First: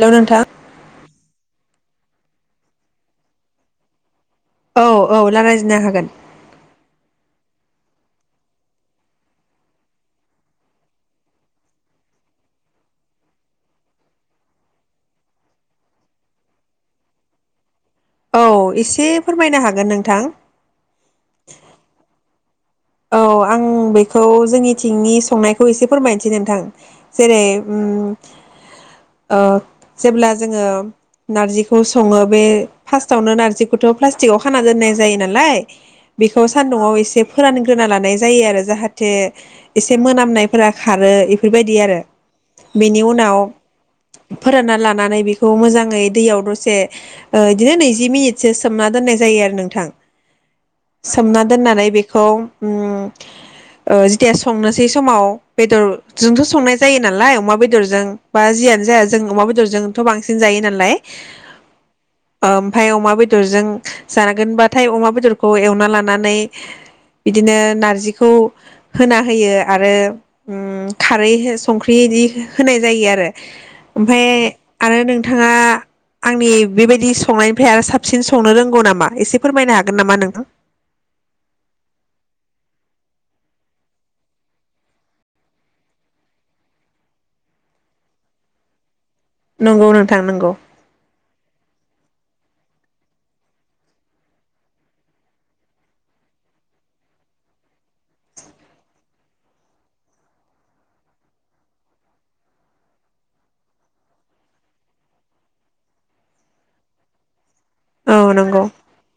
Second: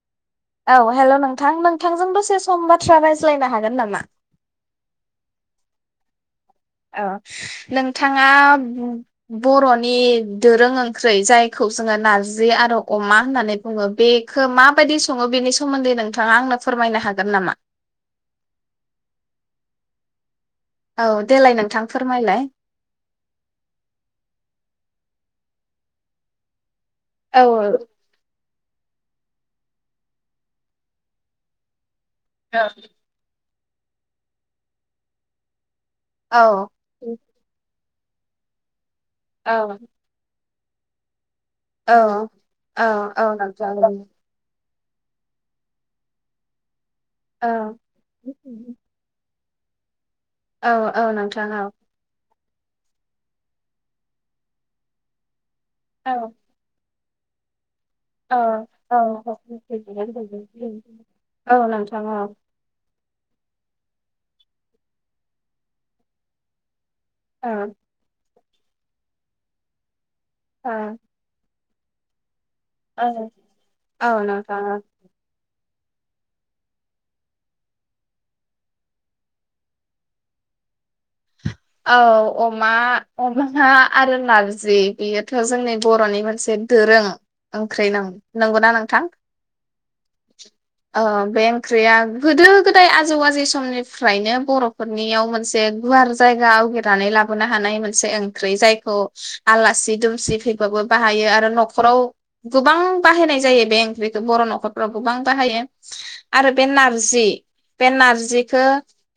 Hello नोंथां औ hello नोंथां नों नोंथांजों दसे सम बाथ्रा रायलायनो हागोन नामा औ औ रायलायनो हागोन औ नोंथाङा बर'नि दोरों ओंख्रि जायखौ जोङो नारजि आरो अमा होननानै बुङो बेखौ माबायदि सङो बेनि सोमोन्दै नोंथाङा आंनो फोरमायनो हागोन नामा औ एसे फोरमायनो हागोन नोंथां औ देलाय नोंथां फोरमायलाय औ आं बेखौ जोंनिथिंनि संनायखौ एसे फोरमायनोसै नोंथां औ जेरै उम ओ जेब्ला जोङो नारजिखौ सङो बे औ फार्स्तावनो नारजि गथ' प्लास्टिकआव खाना दोननाय जायो नालाय बेखौ सान्दुंआव एसे फोरान ग्रोना लानाय जायो आरो जाहाथे थे औ एसे मोनामनाय फोरा खारो बेफोरबायदि औ आरो औ बेनि औ उनाव नोंथां फोरानना ला लानानै बेखौ मोजाङै दैयाव दसे ओ औ बिदिनो नैजि मिनिटसो सोमना दोननाय जायो आरो नोंथां औ औ सोमना नोंथां औ दोननानै बेखौ ओम जेथिया संनोसै समाव बेदर औ जोंथ' संनाय जायो नालाय अमा बेद बेदरजों औ बा जियनो औ जाया जों अमा बेदरजोंथ' बांसिन जायो नालाय औ नोंथां औ ओ ओमफाय अमा बेदरजों जागोनबाथाय अमा बेदरखौ एवना लानानै बिदिनो औ नारजिखौ होना होयो आरो ओ ओम खारै होना सं संख्रि इदि होनाय जायो औ आरो औ ओमफाय नोंथां आरो नोंथाङा आंनि बेबायदि संनायनिफ्राय आरो साबसिन संनो रोंगौ नामा एसे फोरमायनो हागोन नामा नोंथां औ अमा अमा आरो नारजि बेयोथ' जोंनि बर'नि मोनसे दोरों ओंख्रि नं नंगौना नोंथां नंगौ नोंथां नंगौ। अ बे ओंख्रिया ओम गोदो गोदाय आजौ आजै समनिफ्रायनो बर'फोरनियाव मोनसे गुवार जायगा आवगिरनानै लाबोनो हानाय मोनसे ओंख्रि जायखौ आलासि दुमसि फैबाबो बाहायो आरो न'खराव गोबां बाहायनाय जायो बे ओंख्रिखौ बर' न'खरफ्राव गोबां बाहायो आरो बे नारजि बे औ नारजिखो नंगौ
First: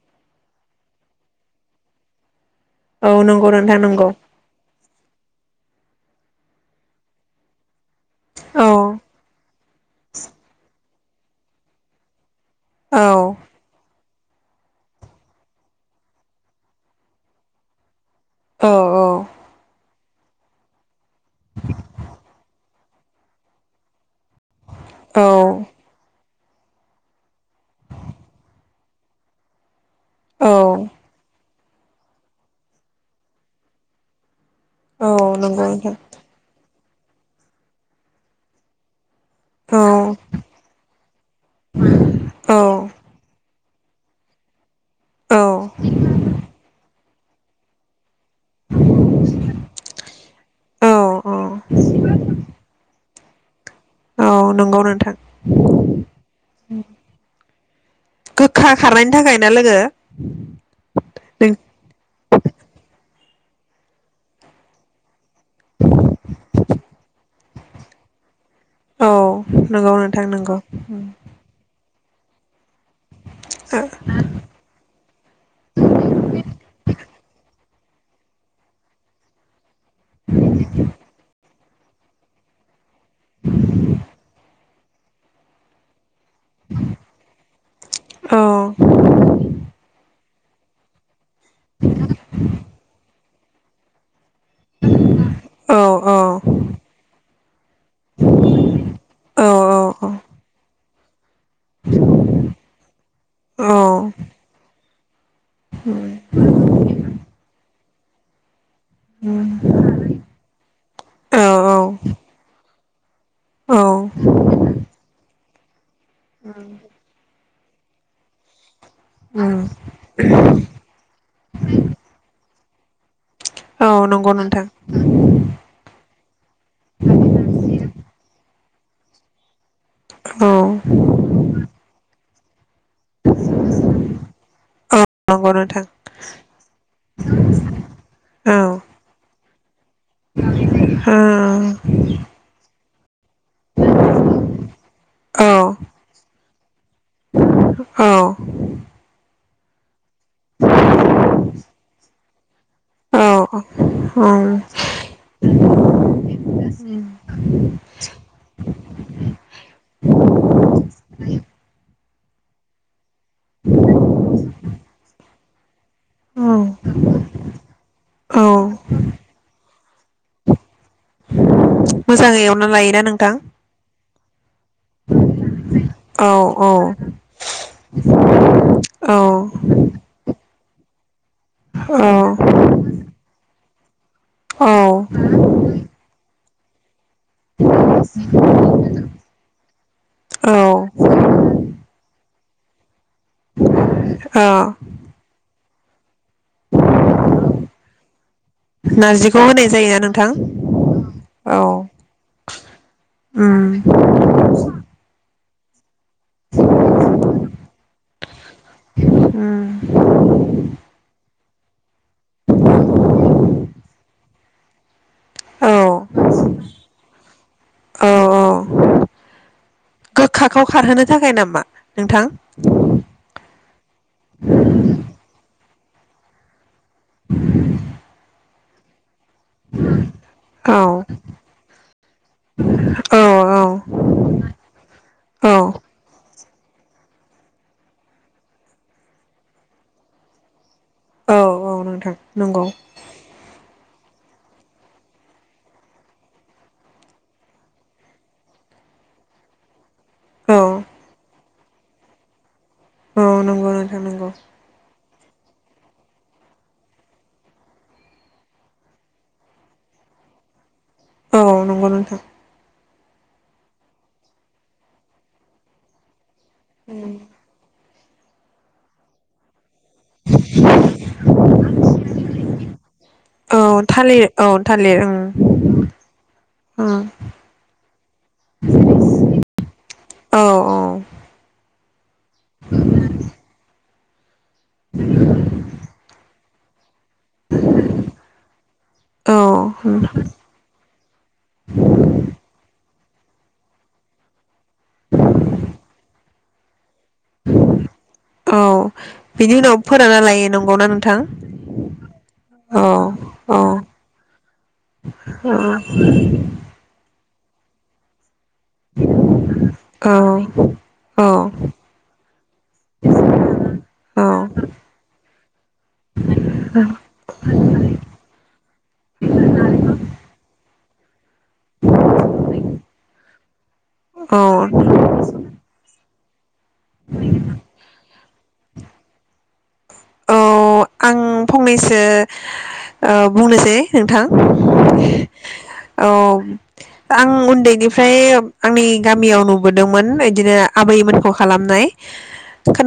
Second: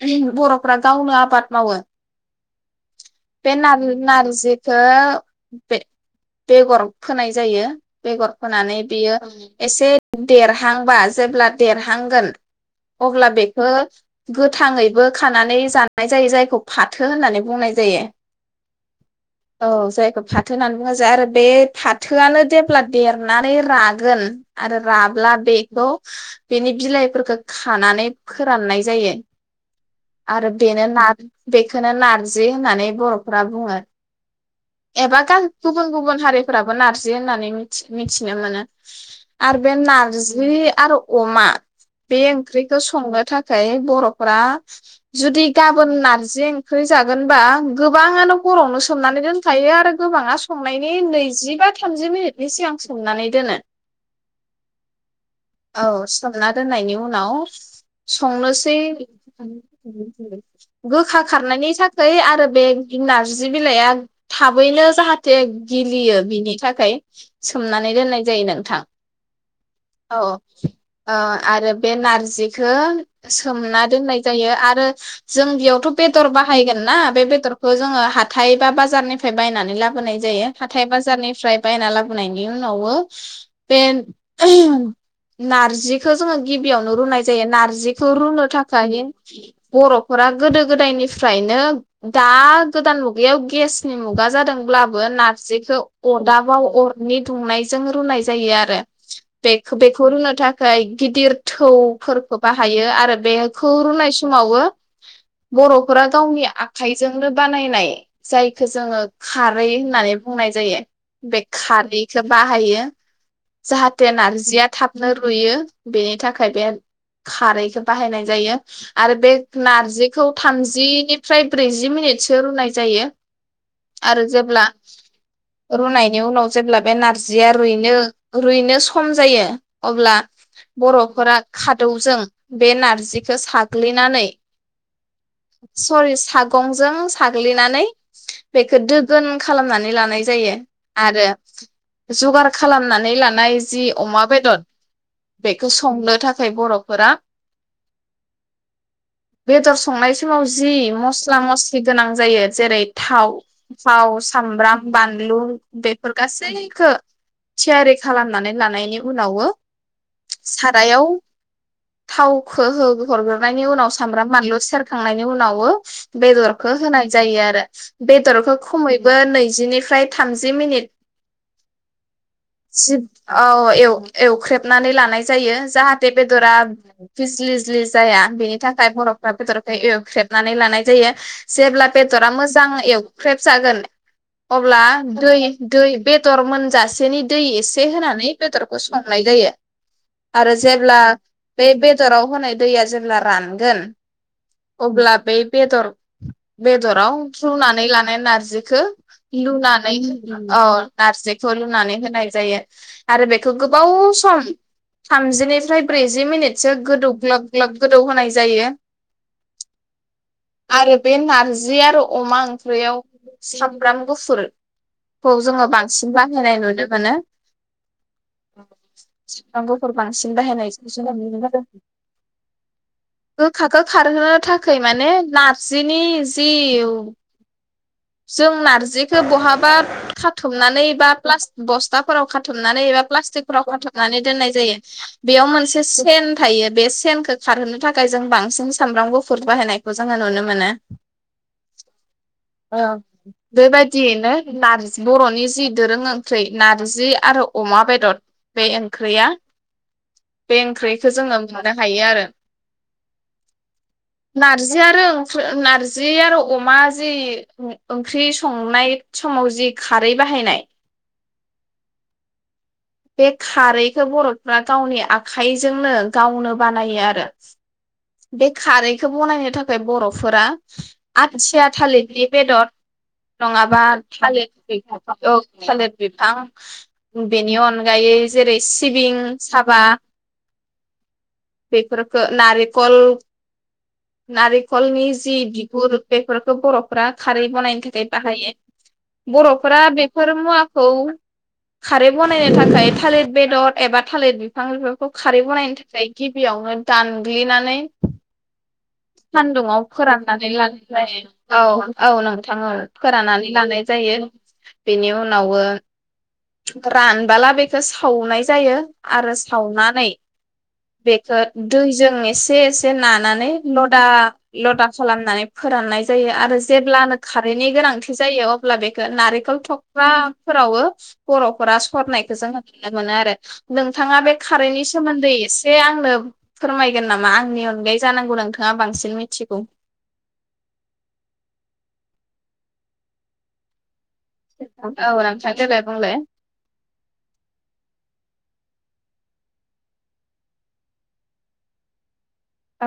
ओं बर'फ्रा गावनो आबाद मावो औ नंगौ बे नोंथां नार नंगौ नारजिखौ बे बेगर फोनाय जायो। बेगर औ फोनानै बियो एसे देरहांबा जेब्ला देरहांगोन औ अब्ला बेखो गोथ थाङैबो खानानै जानाय जायो जायखौ फाथो होननानै बुंनाय जायो। औ औ जाय फाथो होननानै बुङो जाय आरो बे फाथोआनो जेब्ला देरनानै रागोन आरो राब्ला औ बेखौ बेनि बिलाइफोरखो खानानै फोराननाय जायो। औ आरोे बेनो ना बेखोनो नारजि होननानै बर'फ्रा बुङो। औ एबा गान नंगौ गुबुन नोंथां गुबुन हारिफ्रा नारजि होननानै मिथि मिथिनो मोनो। आरो बे औ नारजि आरो अमा बे औ ओंख्रिखौ संनो थाखाय बर'फोरा औ जुदि गाबोन नार ओंख्रि जागोनबा गोबाङानो हरावनो सोमनानै दोनखायो आरो गोबाङा औ संनायनि औ नैजिबा थामजि मिनिटनि सिगां सोमनानै दोनो। अ नंगौ नोंथां। औ सोमना दोननायनि उनाव गोखा संनोसै खारनायनि थाखाय ना लोगो गोखा नों खारनायनि थाखोय आरो बेदि नारजि बिलाइया थाबैनो जाहाथ थे गिलियो बिनि थाखाय सोमनानै दोननाय जायो नों औ नोंगौ नोंथां नोंगौ उम। ओ आरो बे नारजिख खो सोमना दोननाय जायो आरो जों बियाव बाहायगोन ना बे बेद' रखौ जोंङो हाथाय बा बाजारनिफ्राय बायनानै लाब बोनाय जायो हाथाय बाजारनिफ्राय बायना लाबोनायनि उनावबो बे [unintelligible] नारजि खो जोङो गिबियावनो रुनाय जायो नारजिखो रुनो औ थाखाय बर'फोरा गोदो गोदायनिफ्रायनो दा गोदान मुगायाव गेसनि मुगा जादोंब्लाबो औ नारजिखौ औ अरदाबाव अरनि [unintelligible] जों रुनाय जायो आरो औ बे बेखौ रुनो थाखाय गिदिर थौफोरखौ बाहायो आरो बेखौ औ रुनाय समावो बर'फोरा गावनि आखाइजोंनो बानाय [unintelligible] बेखो जोङो खारै होननानै बुंनाय जायो बे खारैखो बाहायो जाहाथे नारजिया थाबनो रु हुयो बेनि थाखाय बे खारै बेखौ बाहायनाय जायो आरो बे नारजि खौ थामजि बेनिफ्राय ब्रैजि मिनिटसो रुनाय जायो औ आरो नंगौ जेब्ला नोंथां रुनाय नि उनाव जेब्ला बे नारजिया रु इनो रुइनो सम जायो अब्ला औ बर'फोरा खादौजों बे नारजिखौ साग्लिनानै औ नंगौ नोंथां सरि साग गंजों साग्लिनानै बेखौ दोगोन खालामनानै लानाय जायो आरो औ जगार खालामनानै लानाय जि अमा बेदर बेखौ संनो थाखाय बर'फोरा बेदर संनाय समाव जि मस्ला मस्लि गोनां जायो जेरै थाव थाव मोजाङै सामब्राम बानलु बेफोर गासैखो थियारि खालामनानै लानायनि उनावो सारायाव थावखौ हो हरग्रोननायनि उनाव सामब्राम बानलु सेर खांनायनि उनावबो बेदरखौ होनाय जायो आरो बेदरखौ खमैबो नैजिनिफ्राय थामजि मिनिट एवना जिब लायोना नोंथां औ एवख्रेबनानै लानाय जायो जाहाथे औ बेदरा औ फिजलिजलि जाया बेनि थाखाय औ बर'फ्रा बेदर थेबनानै लानाय जायो जेब्ला औ बेदरा मोजां एवख्रेब जागोन औ अब्ला दै दै बे दर मोनजासि एसेनि दै एसे होनानै बेदरखौ संनाय जायो औ आरो जेब्ला बे बेदराव होनाय दैया जेब्ला रानगोन औ अब्ला बै बेदर बेदराव रुनानै लानाय नारजि खो नारजिखौ होनाय लुनानै जायोना नोंथां ओ नारजिखौ औ लुनानै होनाय जायो आरो बेखौ उम गोबाव सम थामजिनि फ्राय ब्रैजि मिनिटसो गोदौ ग्लब ग्लब गोदौ होनाय जायो उम आरो बे नार जि आरो अमा ओंख्रियाव सामब्राम गुफुरखौ जोङो औ बांसिन बाहायनाय नुदों। माने औ औ [unintelligible] बांसिन गोखाखौ बाहायनाय खारहोनो थाखाय नामा [unintelligible] नोंथां गोखाखौ खारहोनो थाखै माने नारजिनि जिउ जों नारजि बहाबा औ खाथुमनानै एबा बस्थाफोराव खाथुमनानै एबा औ औ प्लास्टिकफोराव खाथुमनानै दोननाय जायो। बेयाव औ मोनसे सेन थायो बे सेनखौ खारहोनो थाखाय जों बांसिन सामब्राम गुफु गुफुर बाहायनायखौ जोङो नुनो मोनो। औ औ नोंथां नंगौ ओं बेबायदि बिनो नारजि बर'नि जि दोरों ओंख्रि नारजि आरो अमा बेदर बे ओंख्रिया औ बे ओंख्रिखौ जोङो मोननो हायो आरो। औ नंगो। नारजिया रोखोम नारजि आरो अमा जि ओंख्रि संनाय समाव जि खारै बाहायनाय औ नंगौ नोंथां। बे खारैखौ बर'फ्रा गावनि आखाइजोंनो गावनो बानायो आरो। बे खारैखौ बनायनो था खाय बर'फोरा आथिथिया थालिरनि बेदर औ नङाबा औ थालिर बि ओं औ थालिर बिफां ओं बेनि अनगायै जेरै सिबिं साबा औ बेेफोरखो नारि कल नारिखलनि जि बिगुर बेफोरखौ बर'फ्रा खारै बानायनो थाखाय बाहायो। औ बर'फोरा बेफोर मुवा ओ खारै बनायनो थाखाय थालिर बेदर एबा थालिर बिफांफोरखौ खारै बानायनो थाखाय गिबियावनो दानग्लिनानै नै औ बिनि उनाव सानदुंङाव फोरानना लायो फोराननानै लानाय नंगौना नोंथां जायो औ औ नोंथां औ फोराननानै औ लानाय जायो बेनि उनावबो रान बाला बेखौ सावनाय जायो आरो सावनानै औ औ बेखौ दैजों एसे एसे नानानै लदा लदा खालामनानै फोराननाय जायो आरो जेब्लानो खारेन्टनि गोनांथि जायो अब्ला बेखौ नारेंखल थख्राफोरावबो बर'फोरा सरनायखौ जोङो ननो मोनो आरो नोंथाङा बे खारैनि सोमोन्दै एसे आंनो फोरमायगोन नामा आंनि अनगायै जानांगौ नोंथां बांसिन मिथिगौ अ आं फंनैसो ओ बुंनोसै नोंथां औ नोंथां देलाय औ बुंलाय आं उन्दैनिफ्राय आंनि गामियाव नुबोदोंमोन बिदिनो आबैमोनखौ खालामनाय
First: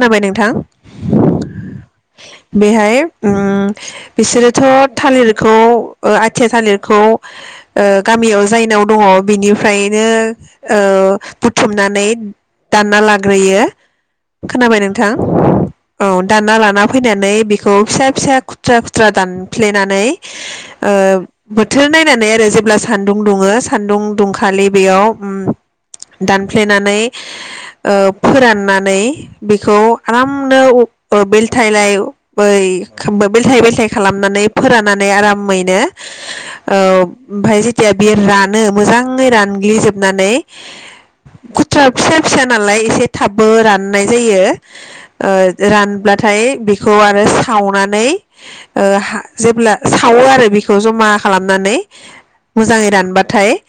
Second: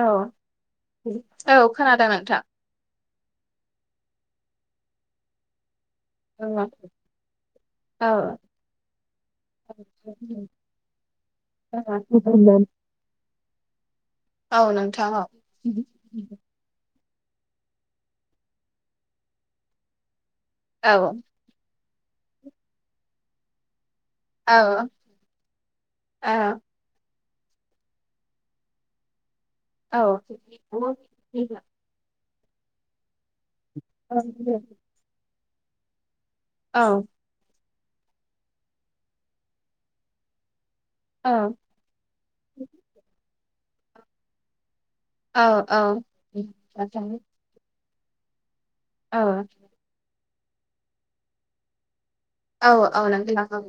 औ नोंथां औ खोनादों नोंथां बेहाय ओम बिसोरोथ' थालिरखौ ओ आथिया औ थालिरखौ औ गामियाव जायनाव दङ बिनिफ्रायनो ओ बुथुमनानै दानना लाग्रोयो खोनाबाय नोंथां औ दानना लाना फैनानै बेखौ फिसा फिसा खुथ्रा खुथ्रा दानफ्लेनानै ओ औ बोद बोथोर नायनानै आरो जेब्ला सान्दुं दुङो सान्दुं दुंखालि औ बेयाव ओ ओम औ दानफ्लेनानै फोराननानै बेखौ औ आरामनो औ बेलथाइलाय बै बेलथाय बेलथाय औ खालामनानै फोरानानै आरामै नो औ ओमफ्राय जिथिया बियो रानो मोजाङै रानग्लिजोबनानै औ गुथा फिसा फिसा नालाय एसे थाब बो राननाय जायो रानब्लाथाय बेखौ आरो सावनानै नै ओ औ जेब्ला सावो आरो बेखौ जमा खालामनानै मोजाङै औ औ नंगौ रानबाथाय नंगौ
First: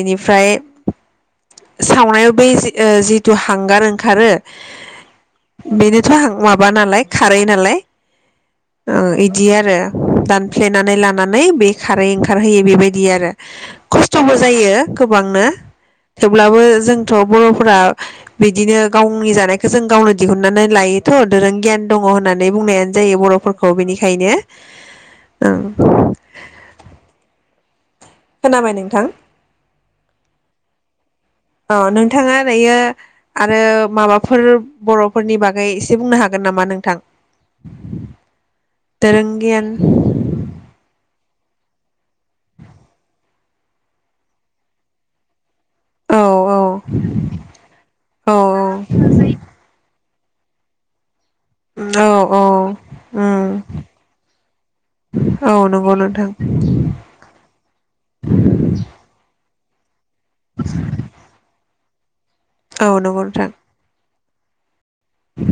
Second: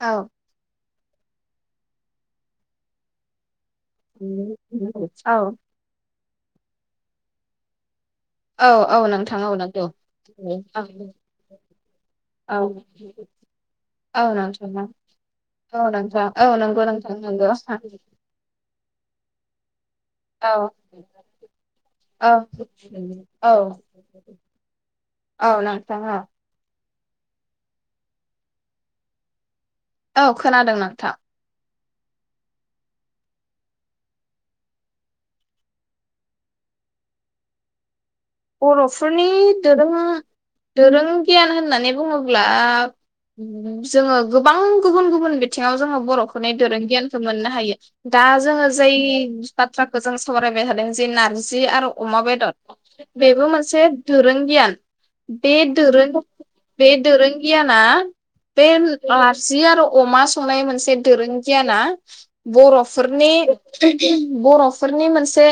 औ इनिफ्राय सावनायाव बे जिथु हांगार ओंखारो औ बेनोथ' माबा नालाय खारै नालाय औ ओ औ नोंथां इदि औ आरो नंगौ औ दानफ्लेनानै लानानै बे खारै औ ओंखारहोयो बेबायदि आरो औ खस्थ'बो नोंथां जायो गोबांनो औ नोंथां औ थेवब्लाबो नंगौ जोंथ' नोंथां नंगौ औ बर'फोरा बिदिनो गावनि जानायखौ जों गावनो औ दिहुननानै लायोथ' दोरों गियान दङ औ होनना नै बुंनाय जायो बर'फोरखौ बेनिखायनो औ ओ नोंथां औ खोनाबाय नोंथां? औ खोनादों नोंथां। औ नोंथाङा दायो आरो माबाफोर बर'फोरनि बागै एसे बुंनो हागोन नामा नोंथां? बर'फोरनि दोरों गियान दोरों दोरों गियान होननानै बुङोब्ला जोङो गोबां गुबुन गुबुन बि थिङाव जोङो औ बर'फोरनि औ दोरों गियानखो मोननो हायो दा औ जोङो जोय औ बाथ्रा जों सावरायबाय थादों जे नारज जि औ आरो अमा औ बेदद उम बेबो मोनसे दोरों गियान औ बे नंगौ दोरों नोंथां बे दोरों गियाना बे अआ हारसि आरौ अमा संनाय मोनसे दोरों गियाना औ नंगौ बर'फोरनि नोंथां बर' फोरनि मोनसे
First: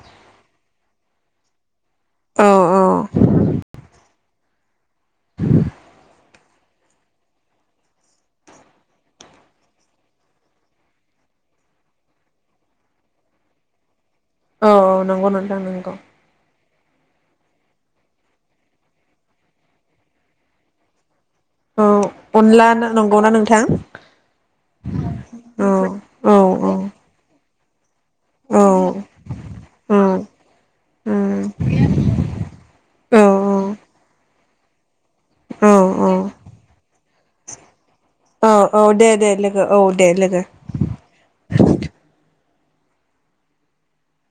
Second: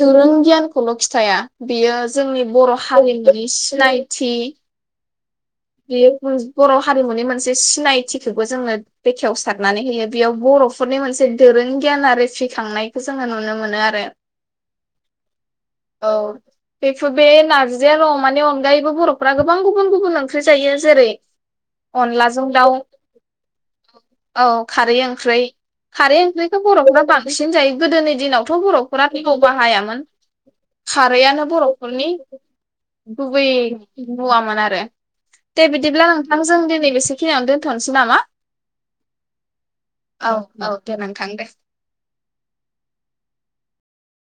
दोरों गियान खौल' खिथाया। बियो जोंनि औ बर' औ हारिमुनि सिनायथि, बियो बुज बर' हारिमुनि मोनसे सिनायथिखोबो जोङो बेखेवसारनानै होयो बेयाव बर'फोरनि मोनसे दोरों गियान आ रिफिखांनायखौ जोङो नुनो मोनो आरो। औ औ नंगौ नोंथां नोंगौ। औ बेफोर बे नारजि आरो अमानि अनगायैबो बर'फ्रा गोबां गुबुन गुबुन ओंख्रि जायो जेरै- औ अनलाजों अनला दाउ नंगौना नोंथां औ खारै ओंख्रै औ खारै औ ओंख्रैखौ औ बर'फोरा बांसिन जायो। गोदोनि दिनावथ' औ बर'फोरा [unintelligible] बाहायामोन उम खा औ रैआनो बर'फोरनि गुबै मुवामोन। आरो दे औ बिदिब्ला नोंथांजों दिनै बेसे खिनि आवनो दोनथ'नस औ औ दे दे लोगो औ दे औ लोगो। औ दे नोंथां दे